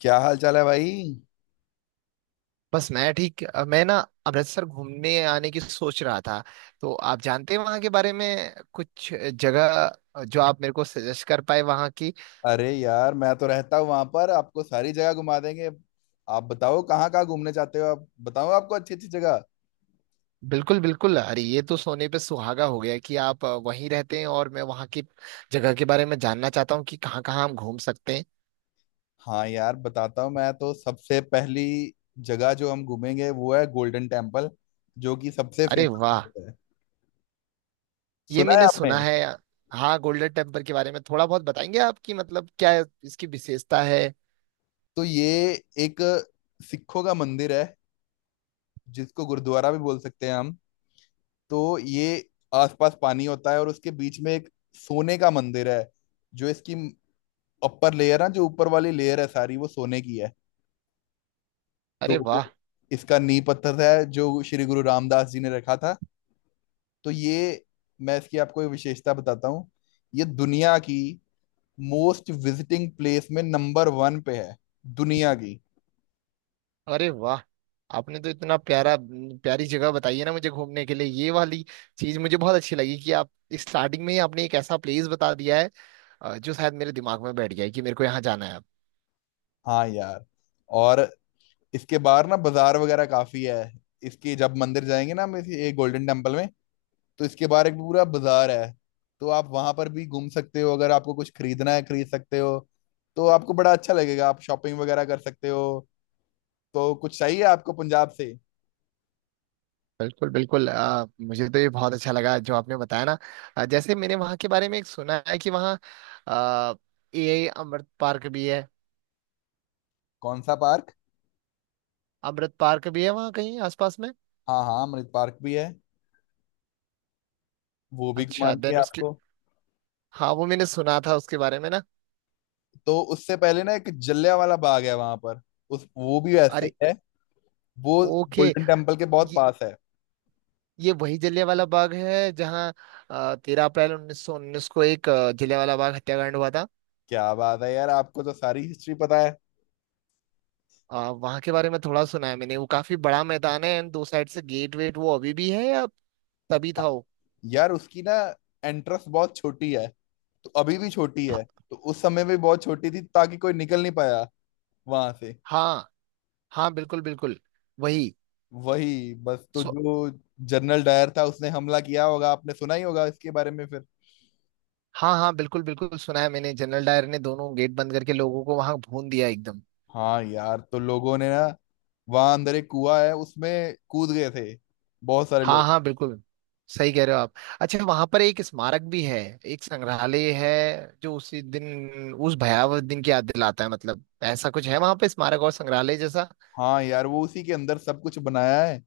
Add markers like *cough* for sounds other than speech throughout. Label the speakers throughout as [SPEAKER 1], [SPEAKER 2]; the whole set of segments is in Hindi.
[SPEAKER 1] क्या हाल चाल है भाई।
[SPEAKER 2] बस मैं ठीक मैं ना अमृतसर घूमने आने की सोच रहा था। तो आप जानते हैं वहाँ के बारे में कुछ जगह जो आप मेरे को सजेस्ट कर पाए वहाँ की।
[SPEAKER 1] अरे यार मैं तो रहता हूँ वहां पर, आपको सारी जगह घुमा देंगे। आप बताओ कहाँ कहाँ घूमने चाहते हो, आप बताओ, आपको अच्छी अच्छी जगह।
[SPEAKER 2] बिल्कुल बिल्कुल। अरे ये तो सोने पे सुहागा हो गया कि आप वहीं रहते हैं और मैं वहाँ की जगह के बारे में जानना चाहता हूँ कि कहाँ कहाँ हम घूम सकते हैं।
[SPEAKER 1] हाँ यार बताता हूँ। मैं तो सबसे पहली जगह जो हम घूमेंगे वो है गोल्डन टेम्पल, जो कि सबसे
[SPEAKER 2] अरे
[SPEAKER 1] फेमस
[SPEAKER 2] वाह।
[SPEAKER 1] है।
[SPEAKER 2] ये
[SPEAKER 1] सुना है
[SPEAKER 2] मैंने
[SPEAKER 1] आपने।
[SPEAKER 2] सुना है। हाँ। गोल्डन टेम्पल के बारे में थोड़ा बहुत बताएंगे आपकी मतलब क्या इसकी विशेषता है?
[SPEAKER 1] तो ये एक सिखों का मंदिर है, जिसको गुरुद्वारा भी बोल सकते हैं हम। तो ये आसपास पानी होता है और उसके बीच में एक सोने का मंदिर है। जो इसकी अपर लेयर ना, जो ऊपर वाली लेयर है सारी, वो सोने की है।
[SPEAKER 2] अरे वाह।
[SPEAKER 1] तो इसका नींव पत्थर है जो श्री गुरु रामदास जी ने रखा था। तो ये, मैं इसकी आपको एक विशेषता बताता हूँ। ये दुनिया की मोस्ट विजिटिंग प्लेस में नंबर वन पे है, दुनिया की।
[SPEAKER 2] अरे वाह। आपने तो इतना प्यारा प्यारी जगह बताई है ना मुझे घूमने के लिए। ये वाली चीज मुझे बहुत अच्छी लगी कि आप स्टार्टिंग में ही आपने एक ऐसा प्लेस बता दिया है जो शायद मेरे दिमाग में बैठ गया है कि मेरे को यहाँ जाना है।
[SPEAKER 1] हाँ यार। और इसके बाहर ना बाजार वगैरह काफी है। इसकी जब मंदिर जाएंगे ना हम इस ये गोल्डन टेम्पल में, तो इसके बारे में पूरा बाजार है। तो आप वहां पर भी घूम सकते हो, अगर आपको कुछ खरीदना है खरीद सकते हो। तो आपको बड़ा अच्छा लगेगा, आप शॉपिंग वगैरह कर सकते हो। तो कुछ चाहिए आपको पंजाब से?
[SPEAKER 2] बिल्कुल बिल्कुल। मुझे तो ये बहुत अच्छा लगा जो आपने बताया ना। जैसे मैंने वहाँ के बारे में एक सुना है कि वहाँ ए अमृत पार्क भी है।
[SPEAKER 1] कौन सा पार्क?
[SPEAKER 2] अमृत पार्क भी है वहाँ कहीं आसपास में।
[SPEAKER 1] हाँ हाँ, अमृत पार्क भी है, वो भी घुमा
[SPEAKER 2] अच्छा
[SPEAKER 1] देंगे
[SPEAKER 2] देन उसके।
[SPEAKER 1] आपको।
[SPEAKER 2] हाँ वो मैंने सुना था उसके बारे में ना।
[SPEAKER 1] तो उससे पहले ना एक जलिया वाला बाग है वहां पर। उस, वो भी ऐसा ही
[SPEAKER 2] अरे।
[SPEAKER 1] है। वो
[SPEAKER 2] ओके।
[SPEAKER 1] गोल्डन टेम्पल के बहुत पास है।
[SPEAKER 2] ये वही जलियांवाला बाग है जहाँ 13 अप्रैल 1919 को एक जलियांवाला बाग हत्याकांड हुआ था।
[SPEAKER 1] क्या बात है यार, आपको तो सारी हिस्ट्री पता है।
[SPEAKER 2] वहां के बारे में थोड़ा सुना है मैंने। वो काफी बड़ा मैदान है एंड दो साइड से गेट वेट वो अभी भी है या तभी था
[SPEAKER 1] हाँ
[SPEAKER 2] वो?
[SPEAKER 1] यार, उसकी ना एंट्रेंस बहुत छोटी है, तो अभी भी छोटी
[SPEAKER 2] ह-
[SPEAKER 1] है। तो उस समय भी बहुत छोटी थी ताकि कोई निकल नहीं पाया वहां से।
[SPEAKER 2] हाँ हाँ बिल्कुल बिल्कुल। वही।
[SPEAKER 1] वही बस। तो
[SPEAKER 2] सो।
[SPEAKER 1] जो जनरल डायर था उसने हमला किया होगा, आपने सुना ही होगा इसके बारे में फिर।
[SPEAKER 2] हाँ हाँ बिल्कुल बिल्कुल सुना है मैंने। जनरल डायर ने दोनों गेट बंद करके लोगों को वहां भून दिया एकदम।
[SPEAKER 1] हाँ यार, तो लोगों ने ना वहां अंदर एक कुआ है, उसमें कूद गए थे बहुत सारे
[SPEAKER 2] हाँ
[SPEAKER 1] लोग।
[SPEAKER 2] हाँ बिल्कुल। सही कह रहे हो आप। अच्छा वहां पर एक स्मारक भी है। एक संग्रहालय है जो उसी दिन उस भयावह दिन की याद दिलाता है मतलब। ऐसा कुछ है वहां पे स्मारक और संग्रहालय जैसा?
[SPEAKER 1] हाँ यार, वो उसी के अंदर सब कुछ बनाया है।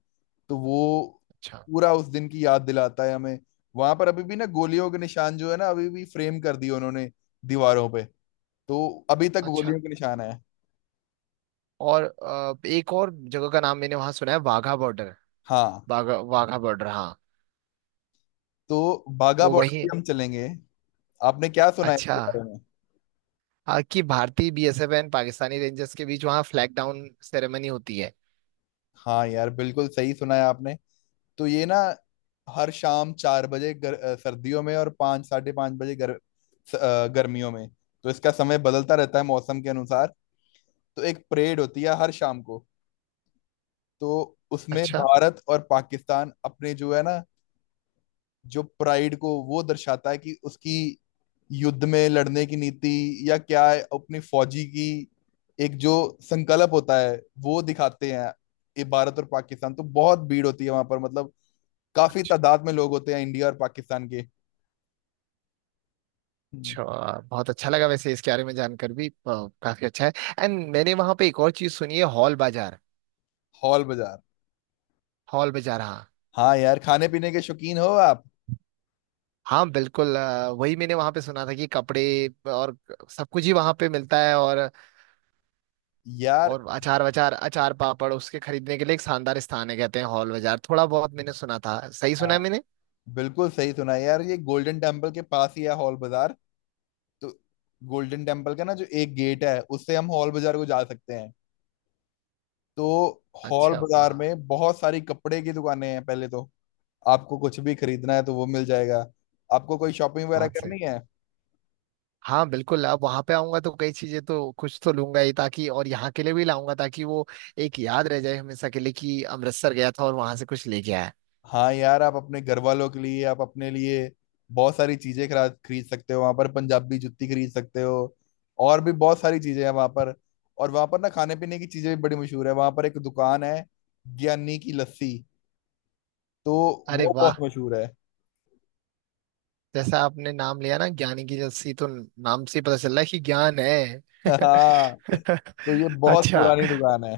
[SPEAKER 1] तो वो
[SPEAKER 2] अच्छा।
[SPEAKER 1] पूरा उस दिन की याद दिलाता है हमें। वहां पर अभी भी ना गोलियों के निशान जो है ना, अभी भी फ्रेम कर दिए उन्होंने दीवारों पे। तो अभी तक
[SPEAKER 2] अच्छा
[SPEAKER 1] गोलियों के निशान है।
[SPEAKER 2] और एक और जगह का नाम मैंने वहां सुना है वाघा बॉर्डर।
[SPEAKER 1] हाँ।
[SPEAKER 2] वाघा वाघा बॉर्डर हाँ।
[SPEAKER 1] तो बाघा
[SPEAKER 2] वो
[SPEAKER 1] बॉर्डर
[SPEAKER 2] वही
[SPEAKER 1] भी
[SPEAKER 2] है।
[SPEAKER 1] हम चलेंगे। आपने क्या सुना है
[SPEAKER 2] अच्छा।
[SPEAKER 1] इसके बारे में?
[SPEAKER 2] हाँ कि भारतीय बीएसएफ एंड पाकिस्तानी रेंजर्स के बीच वहाँ फ्लैग डाउन सेरेमनी होती है।
[SPEAKER 1] हाँ यार, बिल्कुल सही सुना है आपने। तो ये ना हर शाम चार बजे सर्दियों में, और पाँच साढ़े पाँच बजे गर्मियों में। तो इसका समय बदलता रहता है मौसम के अनुसार। तो एक परेड होती है हर शाम को। तो उसमें
[SPEAKER 2] अच्छा।
[SPEAKER 1] भारत और पाकिस्तान अपने, जो है ना, जो प्राइड को वो दर्शाता है, कि उसकी युद्ध में लड़ने की नीति या क्या है, अपनी फौजी की एक जो संकल्प होता है वो दिखाते हैं। ये भारत और पाकिस्तान, तो बहुत भीड़ होती है वहां पर, मतलब काफी
[SPEAKER 2] अच्छा।
[SPEAKER 1] तादाद में लोग होते हैं इंडिया और पाकिस्तान के।
[SPEAKER 2] अच्छा। बहुत अच्छा लगा वैसे इसके बारे में जानकर भी काफी अच्छा है। एंड मैंने वहां पे एक और चीज सुनी है हॉल बाजार।
[SPEAKER 1] हॉल बाजार,
[SPEAKER 2] हॉल बाजार हाँ।
[SPEAKER 1] हाँ यार, खाने पीने के शौकीन हो आप।
[SPEAKER 2] हाँ बिल्कुल वही मैंने वहां पे सुना था कि कपड़े और सब कुछ ही वहां पे मिलता है। और
[SPEAKER 1] यार
[SPEAKER 2] और अचार वचार अचार पापड़ उसके खरीदने के लिए एक शानदार स्थान है कहते हैं हॉल बाजार। थोड़ा बहुत मैंने सुना था सही सुना है
[SPEAKER 1] हाँ,
[SPEAKER 2] मैंने।
[SPEAKER 1] बिल्कुल सही सुना है यार, ये गोल्डन टेम्पल के पास ही है हॉल बाजार। तो गोल्डन टेम्पल का ना जो एक गेट है, उससे हम हॉल बाजार को जा सकते हैं। तो हॉल
[SPEAKER 2] अच्छा वाह।
[SPEAKER 1] बाजार में बहुत सारी कपड़े की दुकानें हैं पहले तो। आपको कुछ भी खरीदना है तो वो मिल जाएगा। आपको कोई शॉपिंग वगैरह
[SPEAKER 2] बहुत सही।
[SPEAKER 1] करनी है।
[SPEAKER 2] हाँ बिल्कुल। अब वहां पे आऊंगा तो कई चीजें तो कुछ तो लूंगा ही ताकि और यहाँ के लिए भी लाऊंगा ताकि वो एक याद रह जाए हमेशा के लिए कि अमृतसर गया था और वहां से कुछ लेके आया।
[SPEAKER 1] हाँ यार, आप अपने घर वालों के लिए, आप अपने लिए बहुत सारी चीजें खरा खरीद सकते हो वहां पर, पंजाबी जुत्ती खरीद सकते हो, और भी बहुत सारी चीजें हैं वहां पर। और वहां पर ना खाने पीने की चीजें भी बड़ी मशहूर है, वहां पर एक दुकान है ज्ञानी की लस्सी, तो
[SPEAKER 2] अरे
[SPEAKER 1] वो बहुत
[SPEAKER 2] वाह।
[SPEAKER 1] मशहूर है।
[SPEAKER 2] जैसा आपने नाम लिया ना ज्ञानी की लस्सी तो नाम से ही पता चल रहा है कि ज्ञान है।
[SPEAKER 1] *laughs* हाँ।
[SPEAKER 2] *laughs*
[SPEAKER 1] तो ये बहुत
[SPEAKER 2] अच्छा।
[SPEAKER 1] पुरानी दुकान है।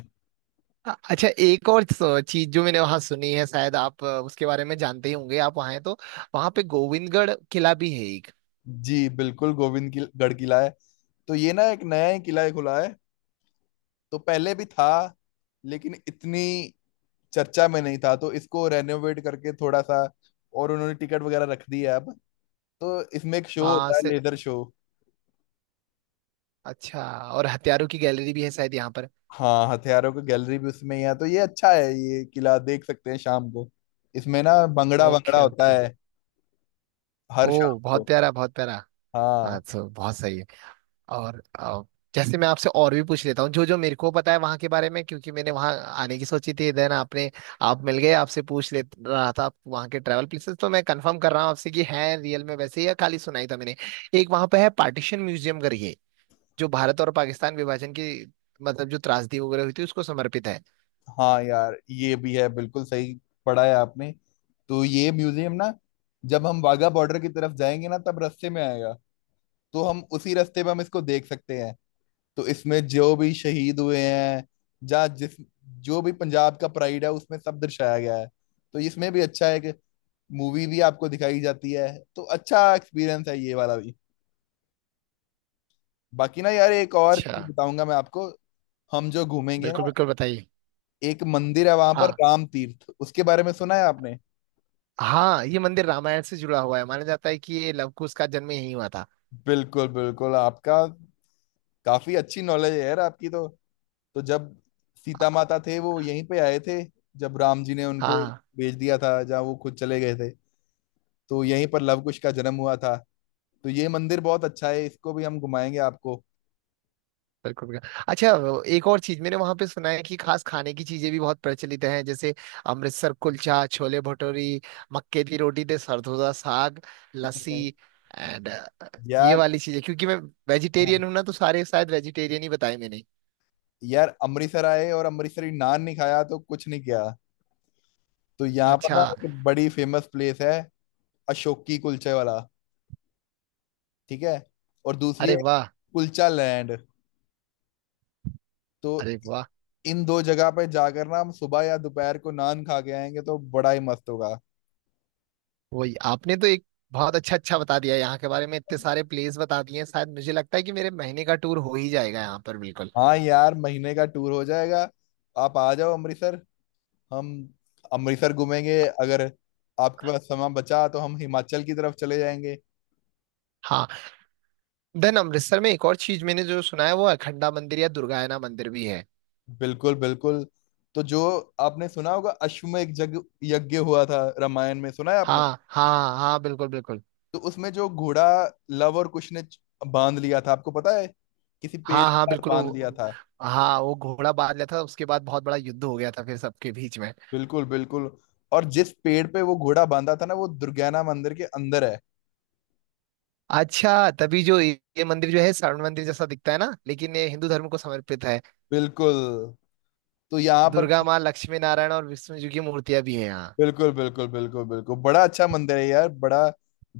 [SPEAKER 2] अच्छा एक और चीज जो मैंने वहां सुनी है शायद आप उसके बारे में जानते ही होंगे आप वहां हैं तो। वहां पे गोविंदगढ़ किला भी है एक।
[SPEAKER 1] जी बिल्कुल, गोविंद की गढ़ किला है। तो ये ना एक नया ही किला ही खुला है, तो पहले भी था, लेकिन इतनी चर्चा में नहीं था, तो इसको रेनोवेट करके थोड़ा सा और उन्होंने टिकट वगैरह रख दी है अब। तो इसमें एक शो
[SPEAKER 2] हाँ
[SPEAKER 1] होता है,
[SPEAKER 2] से।
[SPEAKER 1] Laser show.
[SPEAKER 2] अच्छा। और हथियारों की गैलरी भी है शायद यहाँ पर।
[SPEAKER 1] हाँ, हथियारों की गैलरी भी उसमें ही है, तो ये अच्छा है, ये किला देख सकते हैं शाम को। इसमें ना भंगड़ा वंगड़ा
[SPEAKER 2] ओके
[SPEAKER 1] होता
[SPEAKER 2] ओके।
[SPEAKER 1] है हर शाम
[SPEAKER 2] ओ
[SPEAKER 1] को।
[SPEAKER 2] बहुत प्यारा बहुत प्यारा। हाँ
[SPEAKER 1] हाँ
[SPEAKER 2] तो बहुत सही है। और जैसे मैं आपसे और भी पूछ लेता हूँ जो जो मेरे को पता है वहाँ के बारे में क्योंकि मैंने वहाँ आने की सोची थी। देन आपने आप मिल गए आपसे पूछ ले रहा था वहाँ के ट्रैवल प्लेसेस। तो मैं कंफर्म कर रहा हूँ आपसे कि है रियल में वैसे ही या खाली सुनाई था मैंने। एक वहाँ पे है पार्टीशन म्यूजियम करके जो भारत और पाकिस्तान विभाजन की मतलब जो त्रासदी वगैरह हुई थी उसको समर्पित है।
[SPEAKER 1] हाँ यार, ये भी है बिल्कुल सही, पढ़ा है आपने। तो ये म्यूजियम ना, जब हम वाघा बॉर्डर की तरफ जाएंगे ना, तब रास्ते में आएगा। तो हम उसी रास्ते में हम इसको देख सकते हैं। तो इसमें जो भी शहीद हुए हैं, जहाँ जिस, जो भी पंजाब का प्राइड है उसमें सब दर्शाया गया है। तो इसमें भी अच्छा है कि मूवी भी आपको दिखाई जाती है। तो अच्छा एक्सपीरियंस है ये वाला भी। बाकी ना यार एक और चीज
[SPEAKER 2] अच्छा।
[SPEAKER 1] बताऊंगा मैं आपको, हम जो घूमेंगे
[SPEAKER 2] बिल्कुल
[SPEAKER 1] ना,
[SPEAKER 2] बिल्कुल बताइए।
[SPEAKER 1] एक मंदिर है वहां पर,
[SPEAKER 2] हाँ।
[SPEAKER 1] राम तीर्थ, उसके बारे में सुना है आपने?
[SPEAKER 2] हाँ ये मंदिर रामायण से जुड़ा हुआ है माना जाता है कि ये लव कुश का जन्म यहीं हुआ था।
[SPEAKER 1] बिल्कुल बिल्कुल। आपका, काफी अच्छी नॉलेज है यार आपकी तो। तो जब सीता माता थे, वो यहीं पे आए थे, जब राम जी ने उनको
[SPEAKER 2] हाँ
[SPEAKER 1] भेज दिया था, जहाँ वो खुद चले गए थे, तो यहीं पर लवकुश का जन्म हुआ था। तो ये मंदिर बहुत अच्छा है, इसको भी हम घुमाएंगे आपको।
[SPEAKER 2] बिल्कुल बिल्कुल। अच्छा वो एक और चीज मैंने वहां पे सुना है कि खास खाने की चीजें भी बहुत प्रचलित हैं जैसे अमृतसर कुलचा छोले भटूरी मक्के दी रोटी ते सरदोजा साग लस्सी।
[SPEAKER 1] बिल्कुल
[SPEAKER 2] एंड ये
[SPEAKER 1] यार।
[SPEAKER 2] वाली चीजें क्योंकि मैं वेजिटेरियन
[SPEAKER 1] हाँ।
[SPEAKER 2] हूं ना तो सारे शायद वेजिटेरियन ही बताए मैंने।
[SPEAKER 1] यार अमृतसर आए और अमृतसरी नान नहीं खाया तो कुछ नहीं किया। तो यहाँ पर
[SPEAKER 2] अच्छा।
[SPEAKER 1] ना एक बड़ी फेमस प्लेस है, अशोक की कुलचे वाला, ठीक है? और दूसरी है,
[SPEAKER 2] अरे वाह।
[SPEAKER 1] कुलचा लैंड। तो
[SPEAKER 2] अरे वाह।
[SPEAKER 1] इन दो जगह पे जाकर ना हम सुबह या दोपहर को नान खा के आएंगे तो बड़ा ही मस्त होगा।
[SPEAKER 2] वही आपने तो एक बहुत अच्छा अच्छा बता दिया यहाँ के बारे में इतने सारे प्लेस बता दिए हैं शायद। मुझे लगता है कि मेरे महीने का टूर हो ही जाएगा यहाँ पर बिल्कुल।
[SPEAKER 1] हाँ यार, महीने का टूर हो जाएगा, आप आ जाओ अमृतसर, हम अमृतसर घूमेंगे, अगर आपके पास समय बचा तो हम हिमाचल की तरफ चले जाएंगे।
[SPEAKER 2] हाँ। देन अमृतसर में एक और चीज मैंने जो सुना है वो अखंडा मंदिर या दुर्गायना मंदिर भी है।
[SPEAKER 1] बिल्कुल बिल्कुल। तो जो आपने सुना होगा, अश्वमेध यज्ञ, हुआ था रामायण में, सुना है आपने?
[SPEAKER 2] हाँ हाँ हाँ बिल्कुल बिल्कुल।
[SPEAKER 1] तो उसमें जो घोड़ा लव और कुश ने बांध लिया था, आपको पता है, किसी पेड़
[SPEAKER 2] हाँ
[SPEAKER 1] के
[SPEAKER 2] हाँ
[SPEAKER 1] साथ
[SPEAKER 2] बिल्कुल
[SPEAKER 1] बांध लिया था।
[SPEAKER 2] हाँ वो घोड़ा बांध लिया था उसके बाद बहुत बड़ा युद्ध हो गया था फिर सबके बीच में।
[SPEAKER 1] बिल्कुल बिल्कुल। और जिस पेड़ पे वो घोड़ा बांधा था ना, वो दुर्गाना मंदिर के अंदर है।
[SPEAKER 2] अच्छा तभी जो ये मंदिर जो है स्वर्ण मंदिर जैसा दिखता है ना लेकिन ये हिंदू धर्म को समर्पित है।
[SPEAKER 1] बिल्कुल। तो यहाँ पर,
[SPEAKER 2] दुर्गा माँ लक्ष्मी नारायण और विष्णु जी की मूर्तियां भी है यहाँ।
[SPEAKER 1] बिल्कुल बिल्कुल बिल्कुल बिल्कुल, बड़ा अच्छा मंदिर है यार, बड़ा।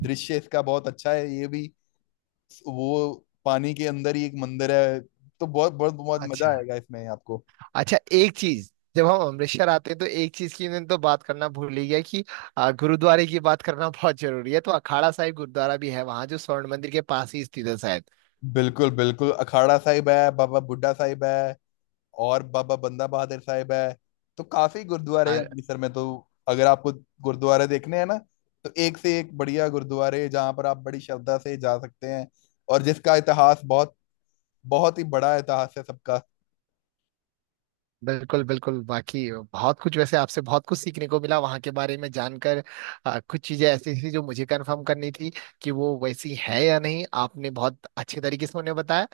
[SPEAKER 1] दृश्य इसका बहुत अच्छा है ये भी। वो पानी के अंदर ही एक मंदिर है। तो बहुत बहुत बहुत मजा
[SPEAKER 2] अच्छा।
[SPEAKER 1] आएगा इसमें आपको।
[SPEAKER 2] अच्छा एक चीज जब हम अमृतसर आते हैं तो एक चीज की मैंने तो बात करना भूल ही गया कि गुरुद्वारे की बात करना *laughs* बहुत जरूरी है। तो अखाड़ा साहिब गुरुद्वारा भी है वहां जो स्वर्ण मंदिर के पास ही स्थित है शायद।
[SPEAKER 1] बिल्कुल बिल्कुल, अखाड़ा साहिब है, बाबा बुड्ढा साहिब है, और बाबा बंदा बहादुर साहिब है। तो काफी गुरुद्वारे हैं अमृतसर में, तो अगर आपको गुरुद्वारे देखने हैं ना, तो एक से एक बढ़िया गुरुद्वारे, जहाँ पर आप बड़ी श्रद्धा से जा सकते हैं, और जिसका इतिहास बहुत, बहुत ही बड़ा इतिहास है सबका।
[SPEAKER 2] बिल्कुल बिल्कुल। बाकी बहुत कुछ वैसे आपसे बहुत कुछ सीखने को मिला वहां के बारे में जानकर। कुछ चीजें ऐसी थी जो मुझे कंफर्म करनी थी कि वो वैसी है या नहीं। आपने बहुत अच्छे तरीके से उन्हें बताया।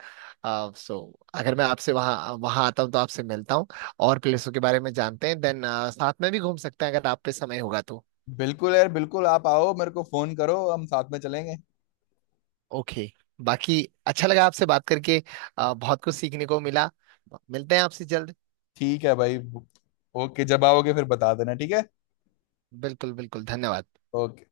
[SPEAKER 2] सो अगर मैं आपसे वहाँ वहाँ आता हूँ तो आपसे मिलता हूँ और प्लेसों के बारे में जानते हैं। देन साथ में भी घूम सकते हैं अगर आप पे समय होगा तो।
[SPEAKER 1] बिल्कुल यार बिल्कुल, आप आओ, मेरे को फोन करो, हम साथ में चलेंगे।
[SPEAKER 2] ओके। बाकी अच्छा लगा आपसे बात करके। बहुत कुछ सीखने को मिला। मिलते हैं आपसे जल्द।
[SPEAKER 1] ठीक है भाई। ओके, जब आओगे फिर बता देना, ठीक है?
[SPEAKER 2] बिल्कुल बिल्कुल। धन्यवाद।
[SPEAKER 1] ओके।